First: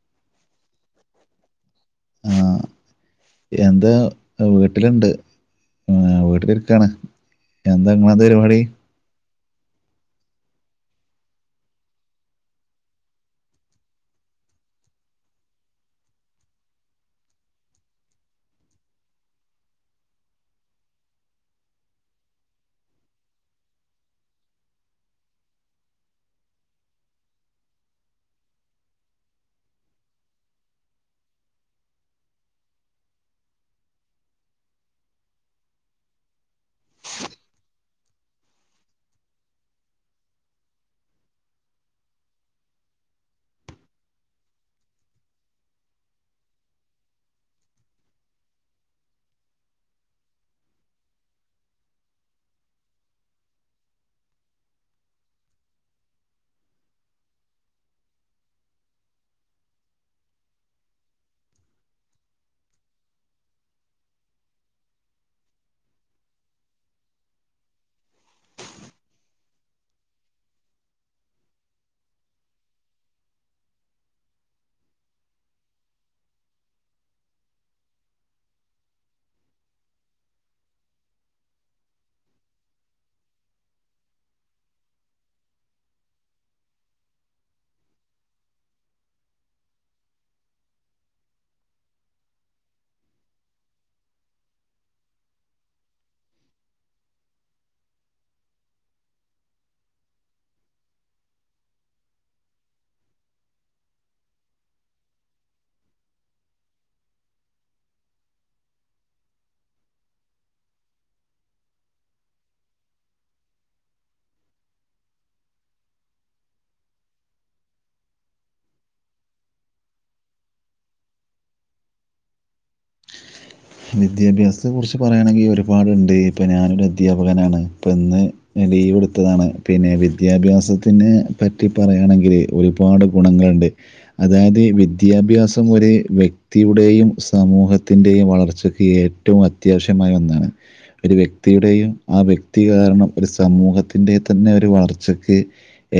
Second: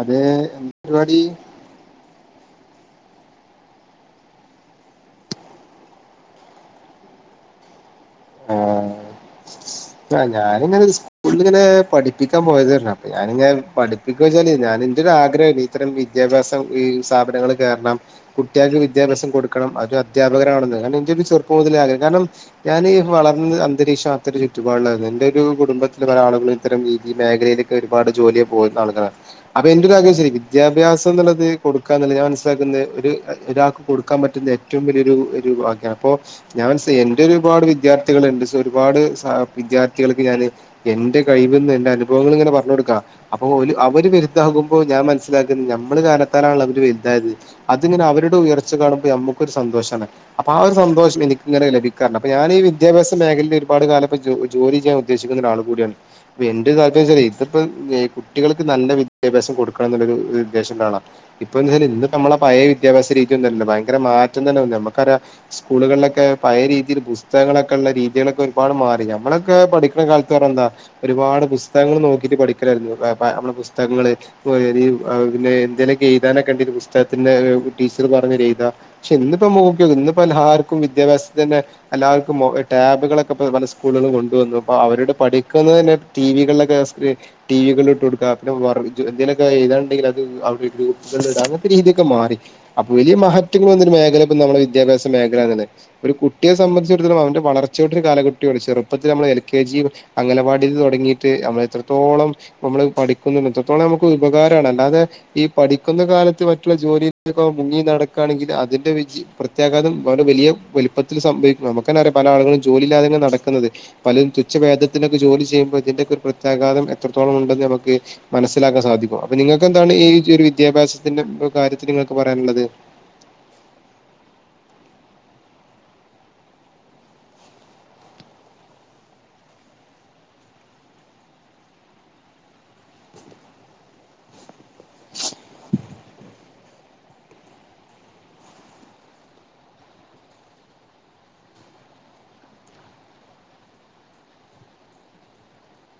അതെ എന്താ പരിപാടി ആഹ് എന്താ വീട്ടില്ണ്ട് വീട്ടിലിരിക്കാണ് എന്താങ്ങളെത് ആ പരിപാടി ആ ഞാനിങ്ങനെ സ്കൂളിൽ ഇങ്ങനെ പഠിപ്പിക്കാൻ പോയതരുന്നു അപ്പൊ ഞാനിങ്ങെ പഠിപ്പിക്ക വെച്ചല് ഞാന് എന്റെ ഒരു ആഗ്രഹാണ്‌ ഇത്തരം വിദ്യാഭ്യസം സ്ഥാപനങ്ങൾ കേറണം കുട്ടികൾക്ക് വിദ്യാഭ്യസം കൊടുക്കണം അത് അധ്യാപകനാകാണാമെന്നു കാരണം എനിക്ക് ചെറുപ്പം മുതലേ ആഗ്രഹം കാരണം ഞാന് വളർന്ന് അന്തരീക്ഷം അത്തരം ഒരു ചുറ്റു പാടില്ലായിരുന്നു എന്റെ ഒരു കുടുംബത്തിൽ പല ആളുകളും ഇത്തരം രീതി മേഖലയിലൊക്കെ ഒരുപാട് ജോലിയെ പോകുന്ന ആളുകളാണ് അപ്പൊ എന്റെ [unintelligible] വിദ്യാഭ്യാസം എന്നുള്ളത് കൊടുക്കാന്നുള്ളത് ഞാൻ മനസ്സിലാക്കുന്ന ഒരു ഒരാക്ക് കൊടുക്കാൻ പറ്റുന്ന ഏറ്റവും വലിയ ഒരു ഒരു ഭാഗ്യ അപ്പോ ഞാൻ മനസ്സ് എന്റെ ഒരുപാട് വിദ്യാർത്ഥ ർത്തികളൊണ്ട് സൊ ഒരുപാട് സ വിദ്യാർത്ഥികൾക്ക് ഞാന് എന്റെ കഴിവിന്ന് എന്റെ അനുഭവങ്ങൾ ഇങ്ങനെ പറഞ്ഞു കൊടുക്കാം അപ്പൊ ഓല് അവര് വലുതാകുമ്പോ ഞാൻ മനസ്സിലാക്കുന്നത് ഞമ്മള് കാരണത്താലാ ണ് അവര് വലുതായത് അതിങ്ങനെ അവരുടെ ഉയർച്ച കാണുമ്പ ഞമ്മക്കൊരു സന്തോഷാണ് അപ്പൊ ആ ഒരു സന്തോഷം എനിക്കിങ്ങനെ ലഭിക്കാറുണ്ട് അപ്പ ഞാനീ വിദ്യാഭ്യാസേഖയിൽ ഒരുപാട്കാലംപ്പോ ജോ ജോലി ചെയ്യാൻദ്ദേശിക്കുന്ന ഒരാൾ കൂടിയാണ് അപ്പോ എന്റെ താല്പര്യം ഇതിപ്പം കുട്ടികൾക്ക് നല്ല വിദ്യാഭ്യാസം കൊടുക്കണം എന്നുള്ള ഒരു ഉദ്ദേശം ഉള്ള ആളാ ഇപ്പ [unintelligible] ഇന്ന്പ്പ നമ്മള പയേ വിദ്യാഭ്യാസ രീതിയൊന്നുല്ല ഭയങ്കര മാറ്റം തന്നെ വന്ന് നമുക്കറിയാ സ്കൂളുകളിലൊക്കെ പഴെയ രീതിയിൽ പുസ്തകങ്ങളൊ ക്കൊള്ള രീതികളൊക്കെ ഒരുപാട് മാറി ഞമ്മളൊക്കെ പഠിക്കണ കാലത്ത് പറഞ്ഞ എന്താ ഒരുപാട് പുസ്തകങ്ങൾ നോക്കിട്ട് പഠിക്കല യിരുന്നു അപ്പ നമ്മടെ പുസ്തകങ്ങള് [unintelligible] പിന്നെ എന്തേലൊക്കെ എഴതാനൊക്കെണ്ടി പുസ്തകത്തിന്റെ ടീച്ചർ പറഞ്ഞര് എയ്ത പക്ഷെ ഇന്നിപ്പോ നോക്കിയോക്ക് ഇന്നിപ്പോ എല്ലാർക്കും വിദ്യാഭ്യാസത്തി തന്നെ എല്ലാർക്കും മൊബ ടാബുകളൊക്കെ പ്പെ പല സ്കൂളുകളും കൊണ്ടുവന്നു അപ്പോ അവരുടെ പഠിക്കുന്ന തന്നെ ടി വി കളിലൊക്കെ സ്ക്രീ ടി വി കളിട്ടുകൊടുക്കുക പിന്നെ എന്തിലൊക്കെ എയ്താണ്ടെങ്കിൽ അത് അവിടെ ഗ്രൂപ്പിൽ ഇട അങ്ങനത്തെ രീതിയൊക്കെ മാറി അപ്പൊ വലിയ മാറ്റങ്ങൾ വന്ന ഒരു മേഖല ഇപ്പൊ നമ്മുടെ വിദ്യാഭ്യാസ മേഖലന്നെയാണ് ഒരു കുട്ടിയെ സംബന്ധിച്ചിടത്തളം അവന്റെ വളർച്ചയോട്ടൊരു കാലകട്ടിയാണ് ചെറുപ്പത്തിൽ നമ്മൾ എൽ കെ ജി അംഗലവാടിൽ തൊടങ്ങിയട്ട് നമ്മള് എത്രത്തോളം നമ്മള് പഠിക്കുന്നുണ്ട് എത്രത്തോളം നമുക്ക് ഉപകാരമാണ് അല്ലാതെ ഈ പഠിക്കുന്ന കാലത്ത് മറ്റുള്ള ജോലി [unintelligible] മുങ്ങി നടക്കുകയാണെങ്കിൽ അതിന്റെ [unintelligible] പ്രത്യാഘാതം വലിയ വലിപ്പത്തിൽ സംഭവിക്ക നമുക്കന്നേ അറിയാം പല ആളുകളും ജോലിയില്ലാതെ നടക്കുന്നത് പലരും തുച്ഛേവേദത്തിനൊക്കെ ജോലി ചെയ്യുമ്പോ ഇതിന്റെ ഒരു പ്രത്യാഘാതം എത്ര ഇത്രോള ഉണ്ടെന്ന് നമുക്ക് മനസ്സിലാക്കാൻ സാധിക്കും അപ്പൊ നിങ്ങൾക്ക് എന്താണ് ഈ ഒരു വിദ്യാഭ്യാസത്തിന്റെ കാര്യത്തില് നിങ്ങക്ക് പറയാനുള്ളത് വിദ്യാഭ്യാസത്തെ കുറിച്ച് പറയാണെങ്കിൽ ഒരുപാടുണ്ട് ഇപ്പൊ ഞാനൊരു അധ്യാപകനാണ് ഇപ്പ ഇന്ന് ലീവെടുത്തതാണ് പിന്നെ വിദ്യാഭ്യാസത്തിനെ പറ്റി പറയാണെങ്കിൽ ഒരുപാട് ഗുണങ്ങളുണ്ട് അതായത് വിദ്യാഭ്യാസം വരെ വ്യക്തിയുടെയും സമൂഹത്തിന്റെയും വളർച്ച ഏറ്റവും അത്യാവശ്യമായ ഒന്നാണ് ഒരു വ്യക്തിയുടെയും ആ വ്യക്തി കാരണം ഒരു സാമൂഹ സമൂഹത്തിന്റെ തന്നെ ഒരു വളർച്ചക്ക്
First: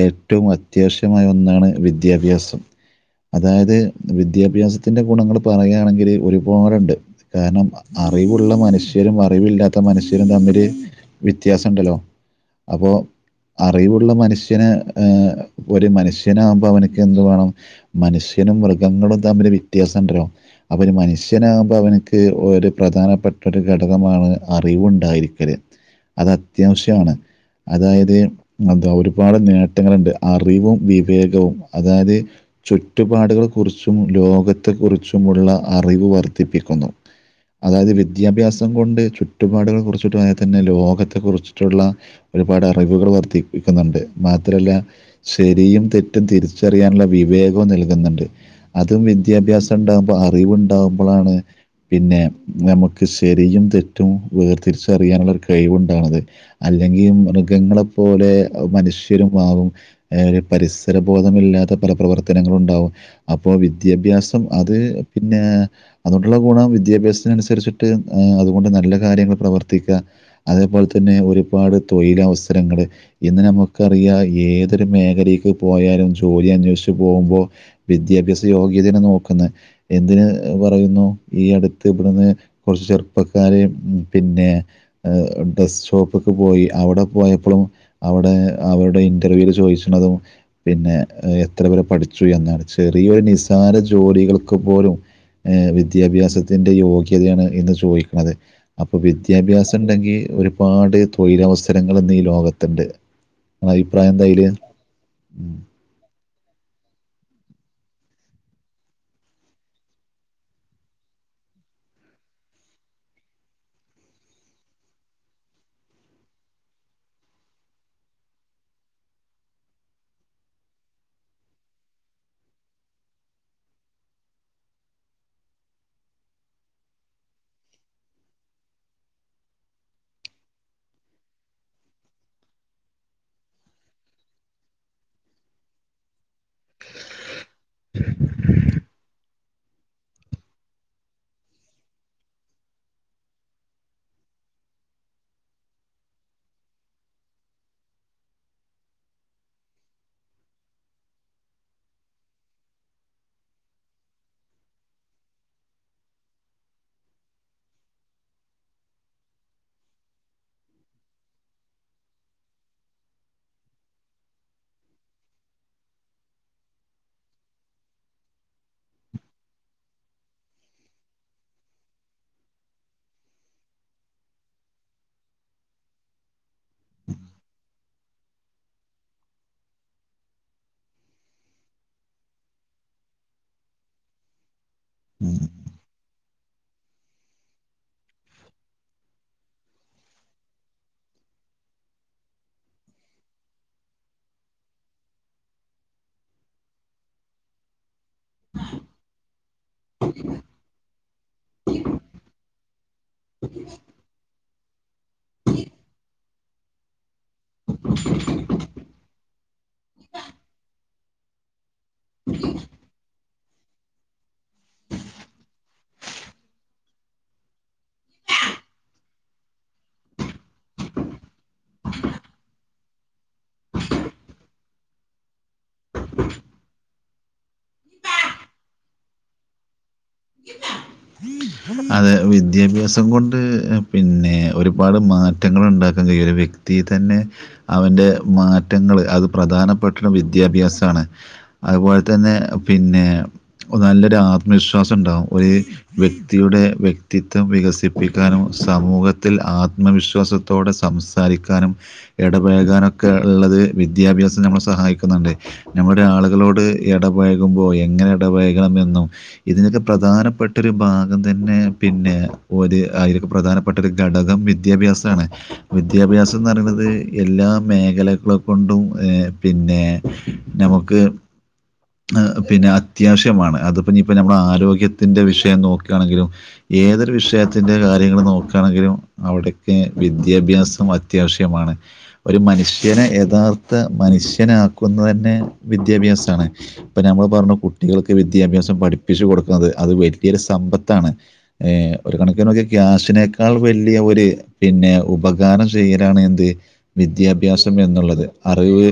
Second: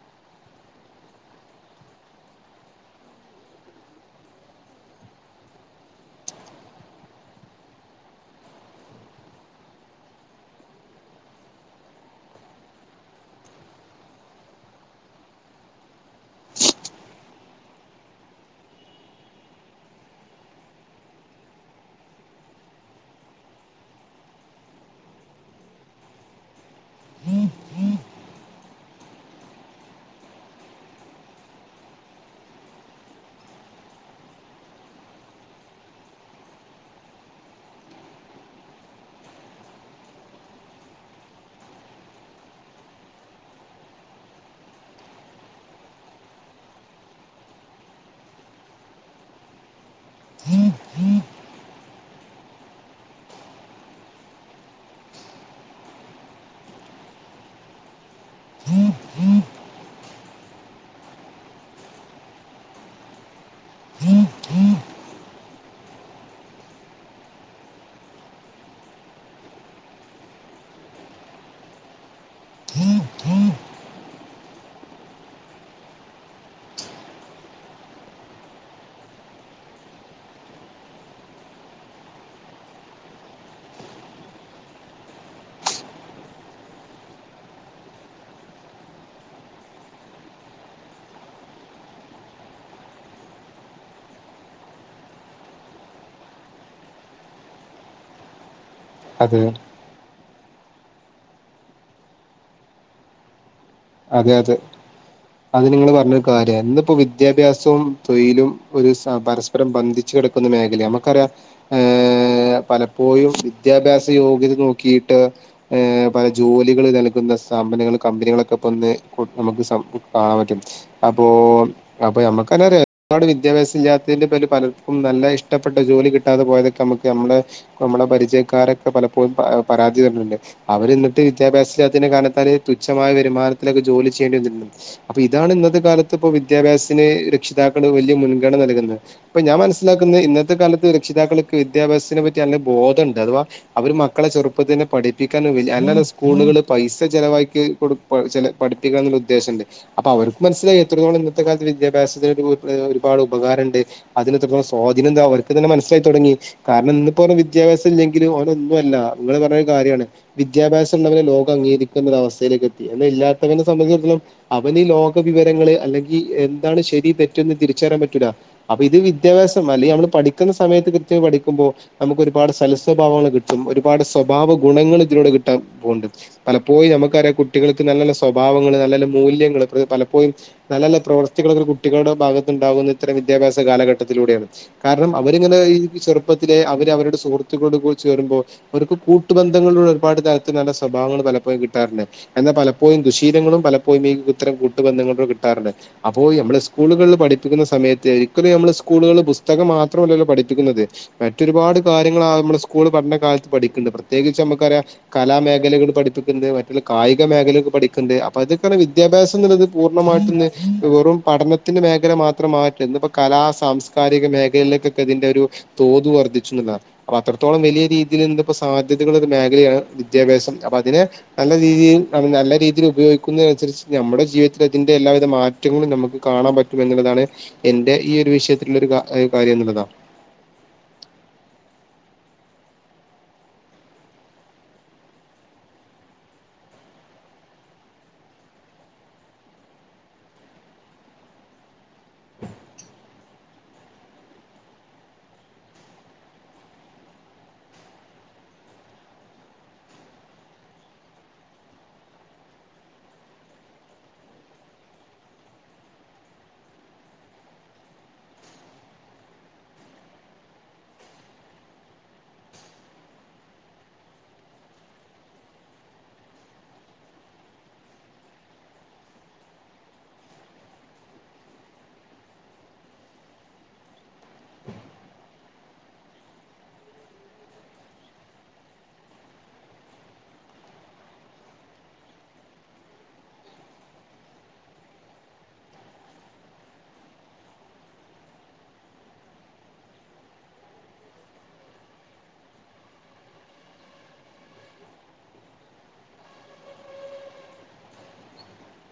ഏറ്റവും അത്യാവശ്യമായ ഒന്നാണ് വിദ്യാഭ്യാസം അതായത് വിദ്യാഭ്യാസത്തിന്റെ ഗുണങ്ങള് പറയാണെങ്കില് ഒരുപാടുണ്ട് കാരണം അറിവുള്ള മനുഷ്യരും അറിവില്ലാത്ത മനുഷ്യരും തമ്മില് വ്യത്യാസംണ്ടല്ലോ അപ്പോ അറിവുള്ള മനുഷ്യന് ഒരു മനുഷ്യനാകുമ്പോ അവനിക്ക് എന്ത്‌ വേണം മനുഷ്യ നും മൃഗങ്ങളും തമ്മില് വ്യത്യാസംണ്ടല്ലോ അവര് മനുഷ്യനാകുമ്പോ അവനക്ക് ഒരു പ്രധാനപ്പെട്ട ഒരു ഘടകമാണ് അറിവുണ്ടായിരിക്കല് അത് അത്യാവശ്യണ് അതായത് എന്താ ഒരുപാട് നേട്ടങ്ങളുണ്ട് അറിവും വിവേകവും അതായത് ചുറ്റുപാടുകളെ കുറിച്ചും ലോകത്തെ കുറിച്ചുമുള്ള അറിവ് വർദ്ധിപ്പിക്കുന്നു [inaudible] അതായത് വിദ്യാഭ്യാസം കൊണ്ട് ചുറ്റുപാടുകളെ കുറിച്ചിട്ടും അതോൽ തന്നെ ലോകത്തെ കുറിച്ചിട്ടുള്ള ഒരുപാട് അറിവുകൾ വർദ്ധിപ്പിക്കുന്നുണ്ട് മാത്രമല്ല ശരിയും തെറ്റും തിരിച്ചറിയാനുള്ള വിവേകം നൽകുന്നുണ്ട് അതും വിദ്യാഭ്യാസം ഉണ്ടാകുമ്പോ അറിവുണ്ടാകുമ്പോഴാണ് പിന്നെ ഞമുക്ക് ശെരിയും, തെറ്റും വേർതിരിച്ച റിയാനുള്ള ഒരു കഴിവുണ്ടാവണത് അല്ലെങ്കി മൃഗങ്ങളെ പോലെ, മനുഷ്യരുമാവും രു പരിസരബോധമില്ലാ പല പ്രവർത്തനങ്ങളും ണ്ടാവും. അപ്പോ വിദ്യാഭ്യാസം അത് പിന്നെ അതൊണ്ട് ഗുണം വിദ്യാഭ്യാസത്തിനനുസരിച്ചിട്ട് അതുകൊണ്ട് നല്ല കാര്യങ്ങൾ പ്രവർത്തിക്ക. അതേപോലെ തന്നെ ഒരുപാട് തൊയിലവസരങ്ങള് ഇന്ന് നമുക്ക് ക്കറിയാ ഏതൊരു മേഖലീക്ക് പോയാലും, ജോലി അന്വേഷിച്ച് പോവു മ്പോ വിദ്യാഭ്യാസ യോഗ്യ നോക്കുന്ന. എന്തിന് പറയുന്നു ഈ അടുത്ത് ഇവിടുന്ന്, കുറച്ച് ചെറുപ്പക്കാര് പിന്നെ ഡ്രസ് ഷോപ്പ് പോയി. അവിടെ പോയപ്പളും അവിടെ അവരുടെ ഇന്റർവ്യൂല് ചോദിച്ച്ണതും പിന്നെ എത്ര വരെ പഠിച്ചു എന്നാണ്. ചെറിയൊരു നിസാര ജോലികൾക്ക് പോലും എ വിദ്യാ വിദ്യാഭ്യാസത്തിന്റെ യോഗ്യതയാണ് ഇന്ന് ചോദിക്കണത്. അപ്പോ അതെ വിദ്യാഭ്യാസം ണ്ടെങ്കി ഒരു ഒരുപാട് തൊഴിലവസരങ്ങൾ ഇന്ന് ഈ ലോകത്തണ്ട് അതെ, അതെ, അത് നിങ്ങള് പറഞ്ഞ കാര്യ. ന്നിപ്പോ വിദ്യാഭ്യാസവും, തൊഴിലും ഒരു സ പരസ്പരം ബന്ധിച്ച് കെടക്കുന്ന മേഖലാ നമുക്കറിയ ഏ പലപ്പോഴും വിദ്യാഭ്യാസ യോഗ്യത നോക്കിട്ട് എ ജോലികൾ നൽകുന്ന സ്ഥാപനങ്ങൾ, കമ്പനികളൊക്കെ പ്പ ന്ന് നമുക്ക് കാണാൻ പറ്റും. അപ്പോ അപ്പൊ നമക്കെന്നെ അറിയാ ഒരു പാട് വിദ്യാ സം ല്ലാത്തിന്റെ പേരിൽ പലർക്കും, നല്ല ഇഷ്ടപ്പെട്ട ജോലി കിട്ടാതെ പോയതൊക്കെ, നമുക്ക് നമ്മ നമ്മുടെ പരിചയക്കാ പലപ്പോഴും പരാതി വരുന്നുണ്ട്. അവരിന്ന് ട്ട് വിദ്യാഭ്യാസ ല്ലാത്തിന്റെ കാരണത്താല് തുച്ഛമായ വരുമാന ക്കെ ജോലി ചെയ്യണ്ടി വന്നിരുന്നു. അപ്പൊ ഇതാണ് ഇന്നത്തെ കാലത്ത്, ഇപ്പോ വിദ്യാഭ്യാസത്തിന് രക്ഷിതാക്കള് വലിയ മുൻഗണന നൽകുന്നത് പ്പ ഞാൻ മനസ്സിലാക്കുന്ന ഇന്നത്തെ കാലത്ത് രക്ഷിതാക്കൾക്ക് വിദ്യാഭ്യാസത്തിനെ പറ്റി നല്ല ബോധണ്ട്. അഥവാ അവര് മക്കളെ ചെറുപ്പ തന്നെ പഠിപ്പിക്കാനും, അല്ല ല്ല സ്കൂളുകള് പൈസ ചെിലവാക്കി കൊടു പ ചെല പഠിപ്പിക്കണം ന്നുള്ള ഉദ്ദേശണ്ട്. അപ്പൊ അവർക്ക് മനസ്സിലായി എത്രത്തോളം ഇന്നത്തെ കാലത്ത് വിദ്യാഭ്യാസത്തി ഒരുപാട് ഉപകാര ണ്ട്. അതിനെ തു സ്വാധീനം എന്താ അവർക്ക് തന്നെ മനസ്സിലായി തുടങ്ങി കാരണം ഇന്ന്പ്പോഞ്ഞ വിദ്യാഭ്യസം ഇല്ലെങ്കിലും ഒന്നല്ല. ങ്ങള് പറഞ്ഞ കാരിയാണ്. വിദ്യാഭ്യാസം ള്ളവരെ, ലോകം അംഗീകരിക്കുന്ന ഒര അവസ്ഥയിലേക്ക് എത്തി അല്ലാ നെ സംബന്ധിച്ചിടത്തോളം അവന് ലോക വിവരങ്ങള്, അല്ലെങ്കി എന്താണ് ശെരി തെറ്റന്ന് തിരിച്ചറിയാൻ പറ്റൂല അപ്പൊ ഇത് വിദ്യാഭ്യാസം അല്ലെങ്കി, നമ്മള് പഠിക്കുന്ന സമയത്ത് കൃത്യം പഠിക്കുമ്പോ നമുക്ക് ഒരുപാട് സൽ സ്വഭാവങ്ങൾ കിട്ടും ഒരുപാട് സ്വഭാവ ഗുണങ്ങള് ഇതിലൂടെ കിട്ടാൻ പോണ്ട് പലപ്പോയും നമുക്കറിയാം കുട്ടികൾക്ക് നല്ലല്ല സ്വാ സ്വഭാവങ്ങൾ, നല്ല ല്ല മൂല്യങ്ങള്, പലപ്പോഴും നല്ല ല്ല പ്രവർത്തികൾ കുട്ടികളുടെ ഭാഗത്ത്ണ്ടാവുന്ന ഇത്തരം വിദ്യാഭ്യാസ കാലഘട്ടത്തിലൂടേ ആണ്. കാരണം അവരിങ്ങനെ ഇ ചെറ പ്പത്തിലെ അവരുടെ സുഹൃത്തുക്കളോട് പ്പത്തിലെ അവർ അവരുടെ സുഹൃത്തുക്കളുടെ കൂടെ ചേരുമ്പോ, അവർക്ക് കൂട്ടു ബന്ധങ്ങളുടെ ഒരുപാട് കാര്യത്തിന് നല്ല സ്വഭാവങ്ങ പലപ്പോഴും കിട്ടാറുണ്ട്. എന്ന പലപ്പോ പ്പോഴും ദുശീലങ്ങളും പലപ്പോഴും ഇ ത്തരം ദുശീലങ്ങളും പലപ്പോഴും ഈ ഇത്തരം കൂട്ടു ബന്ധങ്ങളിലൂടെ കിട്ടാറുണ്ട്. അപ്പോ നമ്മള് സ്കൂളുകളിൽ പഠിപ്പിക്കുന്ന സമയത്ത് ശെരിക്കലും നമ്മള് സ്കൂളുകള് പുസ്തകം മാത്രമല്ലല്ലോ പഠിപ്പിക്കുന്നത്? മറ്റൊരുപാട് കാര്യങ്ങൾ ആ നമ്മുടെസ്കൂ സ്കൂൾ പഠന കാലത്ത് പഠിക്ണ്ട് പ്രത്യേ കിച്ച് ഞമ്മക്ക് റിയാം, കലാമേഖലകൾ പഠിപ്പിക്ണ്ട്, മറ്റുള്ള കായിക മേഖലകൾ പഠിക്ക്ണ്ട് അപ്പൊ അതൊക്കെയാണ് വിദ്യ വിദ്യാഭ്യാസം ന്നുള്ളത് പൂർണ്ണമായിട്ടന്ന് വെറും പഠനത്തിന്റെ മേഖല മാത്രം മാറ്റ കലാ, സാംസ്കാരിക മേഖലളിലേക്കൊക്കെ തിന്റെ ഒരു തോത് വർദ്ധിചൂന്നുള്ളതാണ്. അപ്പൊ അത്രത്തോളം വലിയ രീതിയി ന്ന് പ്പോ സാധ്യതകളുടെ ഒരു മേഖലയാണ് വിദ്യാഭ്യാസം. അപ്പൊ അതിനെ നല്ല രീതിയിൽ, നല്ല രീതിയിൽ ഉപയോഗിക്കുന്നതിനനുസരിച്ചിട്ട് നമ്മുടെ ജീവിതത്തിൽ അതിന്റെ എല്ലാവിധ മാറ്റ ങ്ങളും കൂടെ നമുക്ക് കാണാൻ പറ്റും എന്നുള്ളതാണ് എൻന്റെ ഈ ഒരു വിഷയത്തിലുള്ള ഒരു കാര്യം എന്നുള്ളതാ. [unintelligible] അതെ വിദ്യാഭ്യാസം കൊണ്ട് അ പിന്നെ ഒരുപാട് മാറ്റങ്ങൾ ഉണ്ടാക്ക ഒരു വ്യക്തി തന്നെ അവൻ്റെ മാറ്റങ്ങൾ അത് പ്രധാനപ്പെട്ടിട്ടും വിദ്യാഭ്യാസാണ് അതുപോലെ തന്നെ പിന്നെ നല്ലൊരു ആത്മവിശ വിശ്വാസണ്ടാവും, ഒരു വ്യക്തിയുടെ വ്യക്തിത്വം വികസിപ്പിക്കാനും, സമൂഹത്തിൽ ആ ആത്മവിശ്വാസത്തോടെ സംസാരിക്കാനും, ഇടപഴകാനൊക്കെ ള്ളത് വിദ്യാഭ്യാസം നമ്മെളെ സഹായി സഹായിക്കുന്നുണ്ട്. നമ്മുടെ ആളുകളോട് എടപഴകുമ്പോ, എങ്ങനെ എടപഴകണമെന്നും ഇതിനൊക്കെ പ്രധാനപ്പെട്ടൊരു ഭാഗം തന്നെ പിന്നെ ഒരു അതിലൊക്കെ പ്രധാനപ്പെട്ട ഒരു ഘടകം വിദ്യാഭ്യാസാണ്. വിദ്യാഭ്യാസം ന്ന് പറീണത് എല്ലാ മേഖലകളെ കൊണ്ടും, ഏ വി പിന്നെ നമുക്ക് പിന്നെ അത്യാവശ്യമാണ് അതിപ്പ ഞി ഇപ്പ ഞമ്മള് ആരോഗ്യത്തിന്റെ വിഷയം നോക്കാണെങ്കിലും ഏതൊരു വിഷയത്തിൻ്റെ കാര്യങ്ങള് നോക്കാണെങ്കിലും അവിടക്ക് വിദ്യാഭ്യാസം അത്യാവശ്യമാണ് ഒരു മനുഷ്യന് യഥാർത്ഥ മ മനുഷ്യനാക്കുന്നത് തന്നെ വിദ്യാഭ്യാസാണ് ഇപ്പ ഞമ്മള് പറഞ്ഞു കുട്ടികൾക്ക് വിദ്യാഭ്യാസം പഠി പ്പിച്ച് കൊടുക്കുന്നത് അത് വല്ല്യരു സമ്പത്താണ് ഏ ഒരു കണക്കിനൊക്കെ ഗ്യാസിനേക്കാൾ വല്ല്യ ഒ ഒര് പിന്നെ ഉപകാരം ചെയ്യലാണ് എന്ത് വിദ്യാഭ്യാസം എന്നുള്ളത് അറിവ്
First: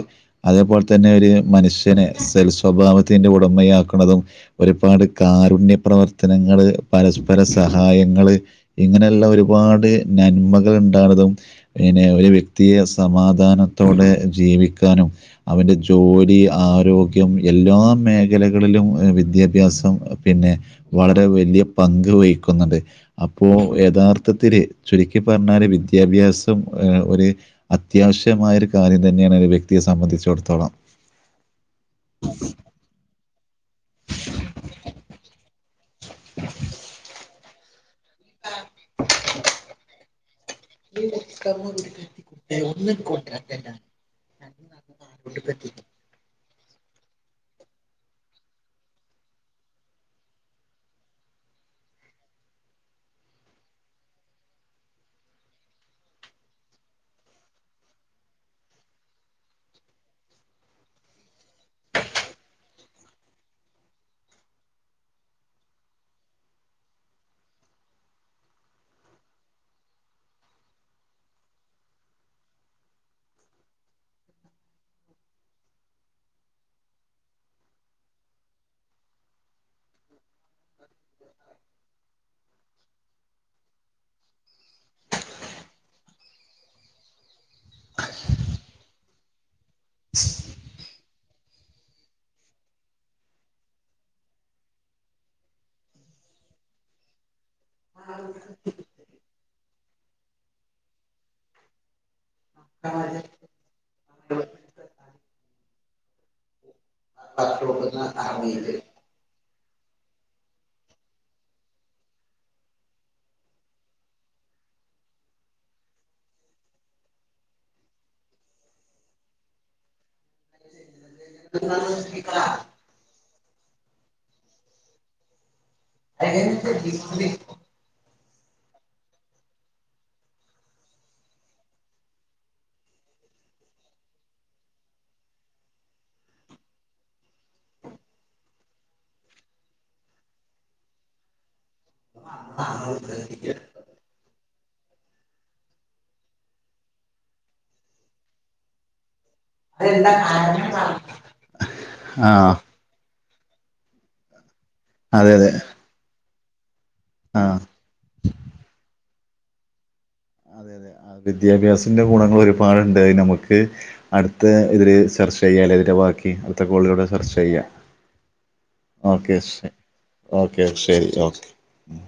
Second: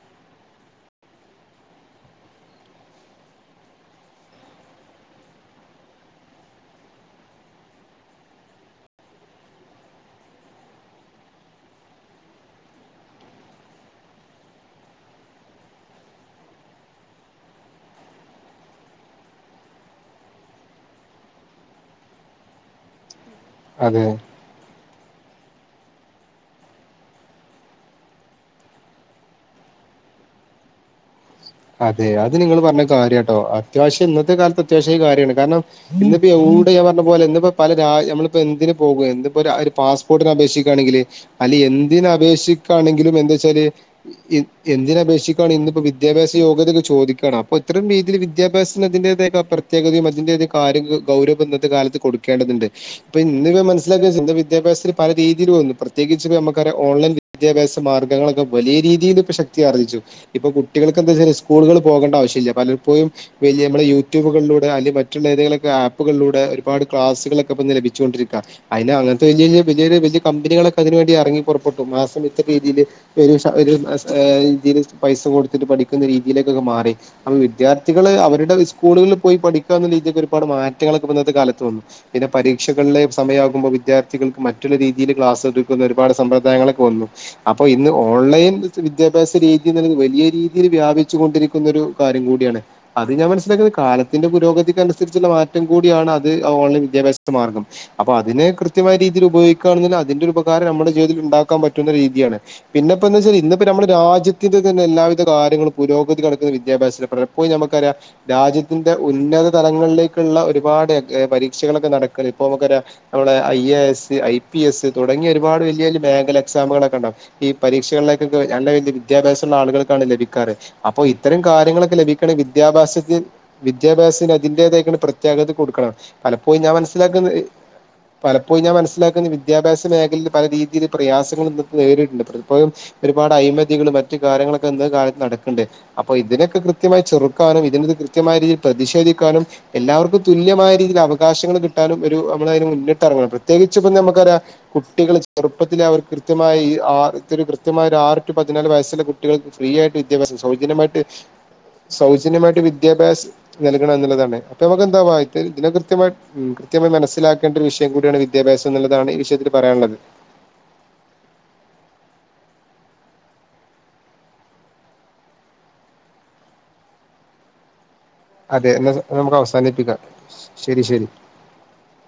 അതേപോലെ തന്നെ ഒരു മനുഷ്യനെ സൽസ്വഭാവത്തിന്റെ ഉടമയാക്കുന്നതും ഒരു ഒരുപാട് കാരുണ്യ പ്രവർത്തനങ്ങള് പരസ്പര സഹായങ്ങള് ഇങ്ങനെയുള്ള ഒരുപാട് നന്മകൾ ഉണ്ടാവതും പിന്നെ ഒരു വ്യക്തിയെ സമാധാനത്തോടെ ജീവിക്ക ക്കാനും അവന്റെ ജോലി ആരോഗ്യം എല്ലാ മേഖലകളിലും വിദ്യാ ഭ്യാസം പിന്നെ വളരെ വലിയ പങ്ക് വഹിക്കുന്നുണ്ട് അപ്പോ അതെ യഥാർത്ഥത്തില് ചുരുക്കി പറഞ്ഞാല് വിദ്യാഭ്യാസം ഒരു അത്യാവശ്യമായ ഒരു കാര്യം തന്നെയാണ് വ്യക്തിയെ സംബന്ധിച്ചൊടുത്തോളം അതെ അത് നിങ്ങള് പറഞ്ഞ കാര്യാട്ടോ അത്യാവശ്യം ഇന്ന ത്തെ കാലത്ത് അത്യാവശ്യായ കാര്യമാണ് കാരണം ഇന്നിപ്പോ യവിടെ ഞാൻ പറഞ്ഞ പോലെ ഇന്ന് പ്പോ പല രായ നമ്മളിപ്പോ എന്തിന് പോകും എന്ത്പ്പോ ഒരു പാസ്പോർട്ടിന് അപേക്ഷി ക്കാണെങ്കില് അല്ല എന്തിന് അപേക്ഷിക്കാണെങ്കിലും എന്താച്ചാല് എന്തിന് അപേക്ഷിക്കാണെ ഇന്ന് പ്പോ വിദ്യാഭ്യാസ യോഗ്യതക്കെ ചോദിക്കണം അപ്പോ ഇത്തരം രീതിയില് വിദ്യാഭ്യാസത്തിന് അതിന്റേതായ പ്രത്യേകതയും അതിൻ്റെതായ കാര്യഗഗൗരവ ഇന്നത്തെ കാലത്ത് കൊടുക്കേണ്ടതുണ്ട്പ്പൊ ഇന്ന് ഇവ മനസ്സിലാക്കച്ച ഇന്ന് വിദ്യാഭ്യാത്തിൽ പല രീതിയിൽ വന്നു പ്രത്യേകിച്ച് പ്പഞ മ്മക്കറിയാം ഓൺലൈൻ വിദ്യാഭ്യാസ മാർഗങ്ങളൊക്കെ വലിയ രീതിയില് ഇപ്പൊ ശക്തിയാർജിച്ചു ഇപ്പൊ കുട്ടികള് ക്കെന്താച്ചില് സ്കൂളുകള് പോകേണ്ട ആശ്യല്ല പലപ്പോഴും വല്ല്യ മ്മള് യൂട്യൂബുകളിലൂടെ അല്ലെ മറ്റുള്ള ഏതെങ്കിലൊക്കെ ആ പ്പുകളിലൂടെ ഒരുപാട് ക്ലാസുകളൊക്കെപ്പ ഇന്ന് ലഭിച്ചുകൊണ്ടരിക്ക അയിന് അങ്ങനത്തെ വല്ല്യ വല്ല്യ വലിയൊരു വല്യ കമ്പികളൊക്കെ അതിന് നുവേണ്ടി എറങ്ങിപുറപ്പെട്ടു മാസം എത്ര രീതിയില് ഒരു സ ആ പൈസ കൊടുത്തിട്ട് പഠിക്ക ക്കുന്ന രീതിയിലേക്കൊക്കെ മാറി അപ്പോ വിദ്യാർത്ഥികള് അവരുടെ സ്കൂളുകളിൽ പോയി പഠിക്ക രീതിക്കെ ഒരു പാട് മാറ്റങ്ങളൊക്കെ ഇപ്പൊ ഇന്നത്തെ കാലത്ത് വന്നു പിന്നെ പരീ രീക്ഷകളിലെ സമയാകുമ്പോൾ വിദ്യാർത്ഥികൾക്ക് മറ്റുള്ള രീതിയില് ക്ലാസ്ടുക്കുന്ന ഒരുപാട് സമ്പ്രദായങ്ങളെക്കെ വന്നു അപ്പൊ ഇന്ന് ഓൺലൈൻ വിദ്യാഭ്യാസ രീതിന്ന്ള്ളത് വലിയ രീതിയില് വ്യാപിച്ചു കൊണ്ടിരിക്കുന്നൊരു കാര്യം കൂടിയാണ് അത് ഞാൻ മനസ്സിലാക്കുന്നത് കാലത്തിന്റെ പുരോഗതിക്കനുസരിച്ചുള്ള മാറ്റം കൂ കൂടിയാണ് അത് ഓൺലൈൻ വിദ്യഭ്യാസം ത്ത് മാർഗം അപ്പൊ അതിനെ കൃത്യമായ രീതിയിൽ ഉപയോഗിക്കാണെങ്കില് അതിൻ്റെ ഒരു ഉപകാരം നമ്മുടെ ജീവിതത്തിൽ ഉണ്ടാക്കാൻ പറ്റുന്ന രീ തിയാണ് പിന്നെപ്പോ എന്താച്ചാൽ ഇന്നിപ്പോ നമ്മുടെ രാജ്യത്തിന്റെ തന്നെ എല്ലാവിധ കാര്യങ്ങളും പുരോഗതി കണ ക്കുന്ന വിദ്യാഭ്യാസത്തിൻ്റെ പഠനം പോയി ഞമുക്കറിയാം രാജ്യത്തിന്റെ ഉന്നത തലങ്ങളിലേക്കുള്ള ഒരുപാട് എ പരീക്ഷകളൊക്കെ നടക്കാണ് ഇപ്പോ നമുക്കറിയാം നമ്മളുടെ I A S I P S തുടങ്ങിയ ഒരുപാട് വലിയ വലിയ ബാങ്കിൽ എക്സാമുകളൊക്കെണ്ടാകും ഈ പരീക്ഷകളിലേക്കെ നല്ല വല്ല്യ വിദ്യാഭ്യാസുള്ള ആളുകള് ത്താണ് ലഭിക്കാറ് അപ്പൊ ഇത്തരം കാര്യങ്ങളൊക്കെ ലഭിക്കണം വിദ്യാഭ്യാസത്തി വിദ്യാഭ്യാസത്തിന് അതിന്റേതായിക്കണ് പ്രത്യേകത കൊടുക്കണം പലപ്പോഴും ഞാൻ മനസ്സിലാക്കുന്ന പലപ്പോഴും ഞാൻ മനസ്സിലാക്കുന്ന വിദ്യാഭ്യാസ മേഖലയിൽ പല രീതിയിൽ പ്രയാസങ്ങളും ഇന്ന് പ്പോ നേരിട്ണ്ട് പലപ്പോഴും ഒരു ഒരുപാട് അഴമതികളും മറ്റ് കാര്യങ്ങള ക്ക് ന്ന് കാലത്ത് നടക്കണ്ട് അപ്പൊ ഇതിനൊക്കെ കൃത്യമായി ചെറുക്കാനും ഇതിന് ത് കൃത്യമായ രീതിയിൽ പ്രതിഷേധിക്കാനും എല്ലാവർക്കും തുല്യമായ രീതിൽ അവകാശങ്ങൾ കിട്ടാനും ഒരു നമ്മള് അതിന് മുന്നിട്ടിറങ്ങണം പ്രത്യേകിച്ച് ഇപ്പം ഞമു ക്കറിയാം കുട്ടികൾ ചെറുപ്പത്തിലെ അവർ കൃത്യമായി ആ ഇത്തൊരു കൃത്യമായ ആറ് ടു പതിനാല് വയസ്സിലെ കു ട്ടികൾക്ക് ഫ്രീ ആയിട്ട് വിദ്യാഭ്യാസം സൗജന്യമായിട്ട് ആ സൗജന്യമായിട്ട് വിദ്യാഭ്യാസ നൽകണം എന്നുള്ളതാണ് അപ്പൊ നമുക്ക് അതെ എന്താവായത്ത് അതെ ഇതിനെ കൃത്യമായി ഉം കൃത്യ ത്യമായി ആ മനസ്സിലാക്കേണ്ട ഒരു വിഷയം കൂടിയാണ് വിദ്യാഭ്യാസം എന്നുള്ളതാണ് വിഷയത്തിൽ പറയാനുള്ളത് അതെ അതെ അ വിദ്യാഭ്യാസത്തിന്റെ ഗുണങ്ങൾ ഒരുപാടുണ്ട് നമുക്ക് അടുത്ത ഇതില് ചർ ചെയ്യാലെതിൻ്റെ ബാക്കി അടുത്ത കോളിലൂടെ ചർച്ച ചെയ്യാം അതെ എന്നാ ഓക്കെ നമുക്ക് ശ അവസാനിപ്പിക്കാം ഓക്കെ ശരി ഓക്കെ ഉം